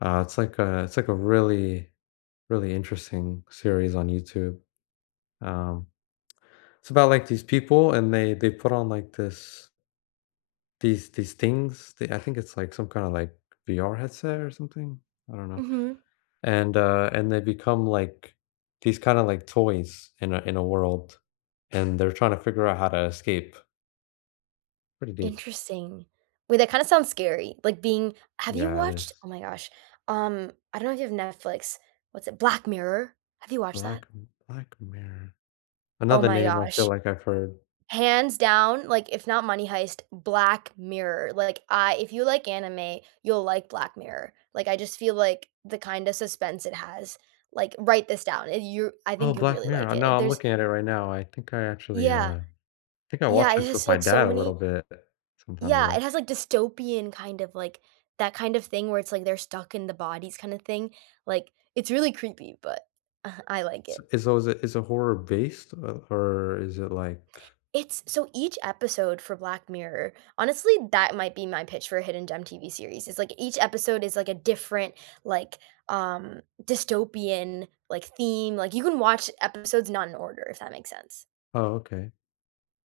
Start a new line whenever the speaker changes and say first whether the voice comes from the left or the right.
left: Uh, it's like a it's like a really, really interesting series on YouTube, um, it's about, like, these people, and they they put on, like, this these these things the I think it's, like, some kinda, like, VR headset or something? I don't know,
right: Mhm.
left: and, uh, and they become, like, these kinda, like, toys in a in a world, and they're trying to figure out how to escape. Pretty deep.
right: Interesting. Wait, that kinda sounds scary, like, being have you
left: Yeah, it
right: watched
left: is.
right: oh my gosh, um, I don't know if you've Netflix. What's it Black Mirror! Have you watched that?
left: Black Black Mirror.
right: Oh
left: Another
right: my
left: name I feel
right: gosh.
left: like I've heard.
right: Hands down, like, if not Money Heist, Black Mirror, like, I if you like anime, you'll like Black Mirror, like, I just feel like the kinda suspense it has like, write this down, er, you I
left: Oh,
right: think you'd
left: Black
right: really like
left: Mirror.
right: it,
left: No, I'm
right: there's
left: looking at it right now, I think I actually,
right: Yeah.
left: uh, think I
right: Yeah,
left: watched
right: it
left: this
right: has,
left: with my
right: like, so
left: dad a little
right: many
left: bit, sometime
right: yeah,
left: ago.
right: it has, like, dystopian kind of, like that kind of thing where it's, like, they're stuck in the bodies kinda thing, like, it's really creepy, but I like
left: S
right: it.
left: i so, is it is it horror based, o or is it, like
right: It's so, each episode for Black Mirror honestly, that might be my pitch for a hidden gem TV series, it's like each episode is like a different, like, um, dystopian, like, theme, like, you can watch episodes not in order, if that makes sense.
left: Oh, okay.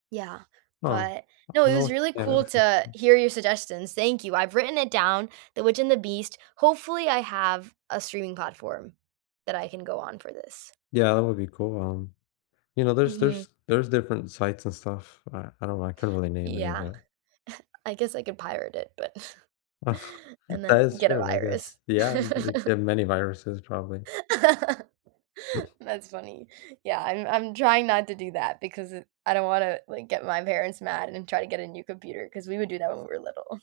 right: Yeah,
left: Oh,
right: but no, it was
left: [unintelligible]
right: really
left: yeah,
right: cool
left: that's
right: to
left: interesting.
right: hear your suggestions. Thank you, I've written it down, The Witch and The Beast hopefully, I have a streaming platform that I can go on for this.
left: Yeah, that would be cool, um, you know, there's
right: Mhm.
left: there's there's different sites and stuff, I I don't know, I couldn't really name any of
right: Yeah,
left: that.
right: I guess I could pirate it, but and
left: That
right: then
left: is
right: get a
left: true, I
right: virus.
left: guess. Yeah, you can get many viruses probably.
right: That's funny. Yeah, I'm I'm trying not to do that because, eh, I don't wanna, like, get my parents mad and then try to get a new computer, 'cause we would do that when we were little.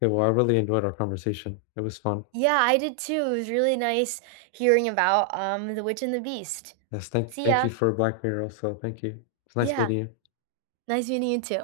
left: Yeah, well, I really enjoyed our conversation, it was fun.
right: Yeah, I did too, it was really nice hearing about, um, The Witch and The Beast.
left: Yes, thank
right: See
left: thank
right: ya!
left: you for Black Mirror, also. Thank you. It's nice
right: Yeah.
left: meeting you.
right: Nice meeting you too.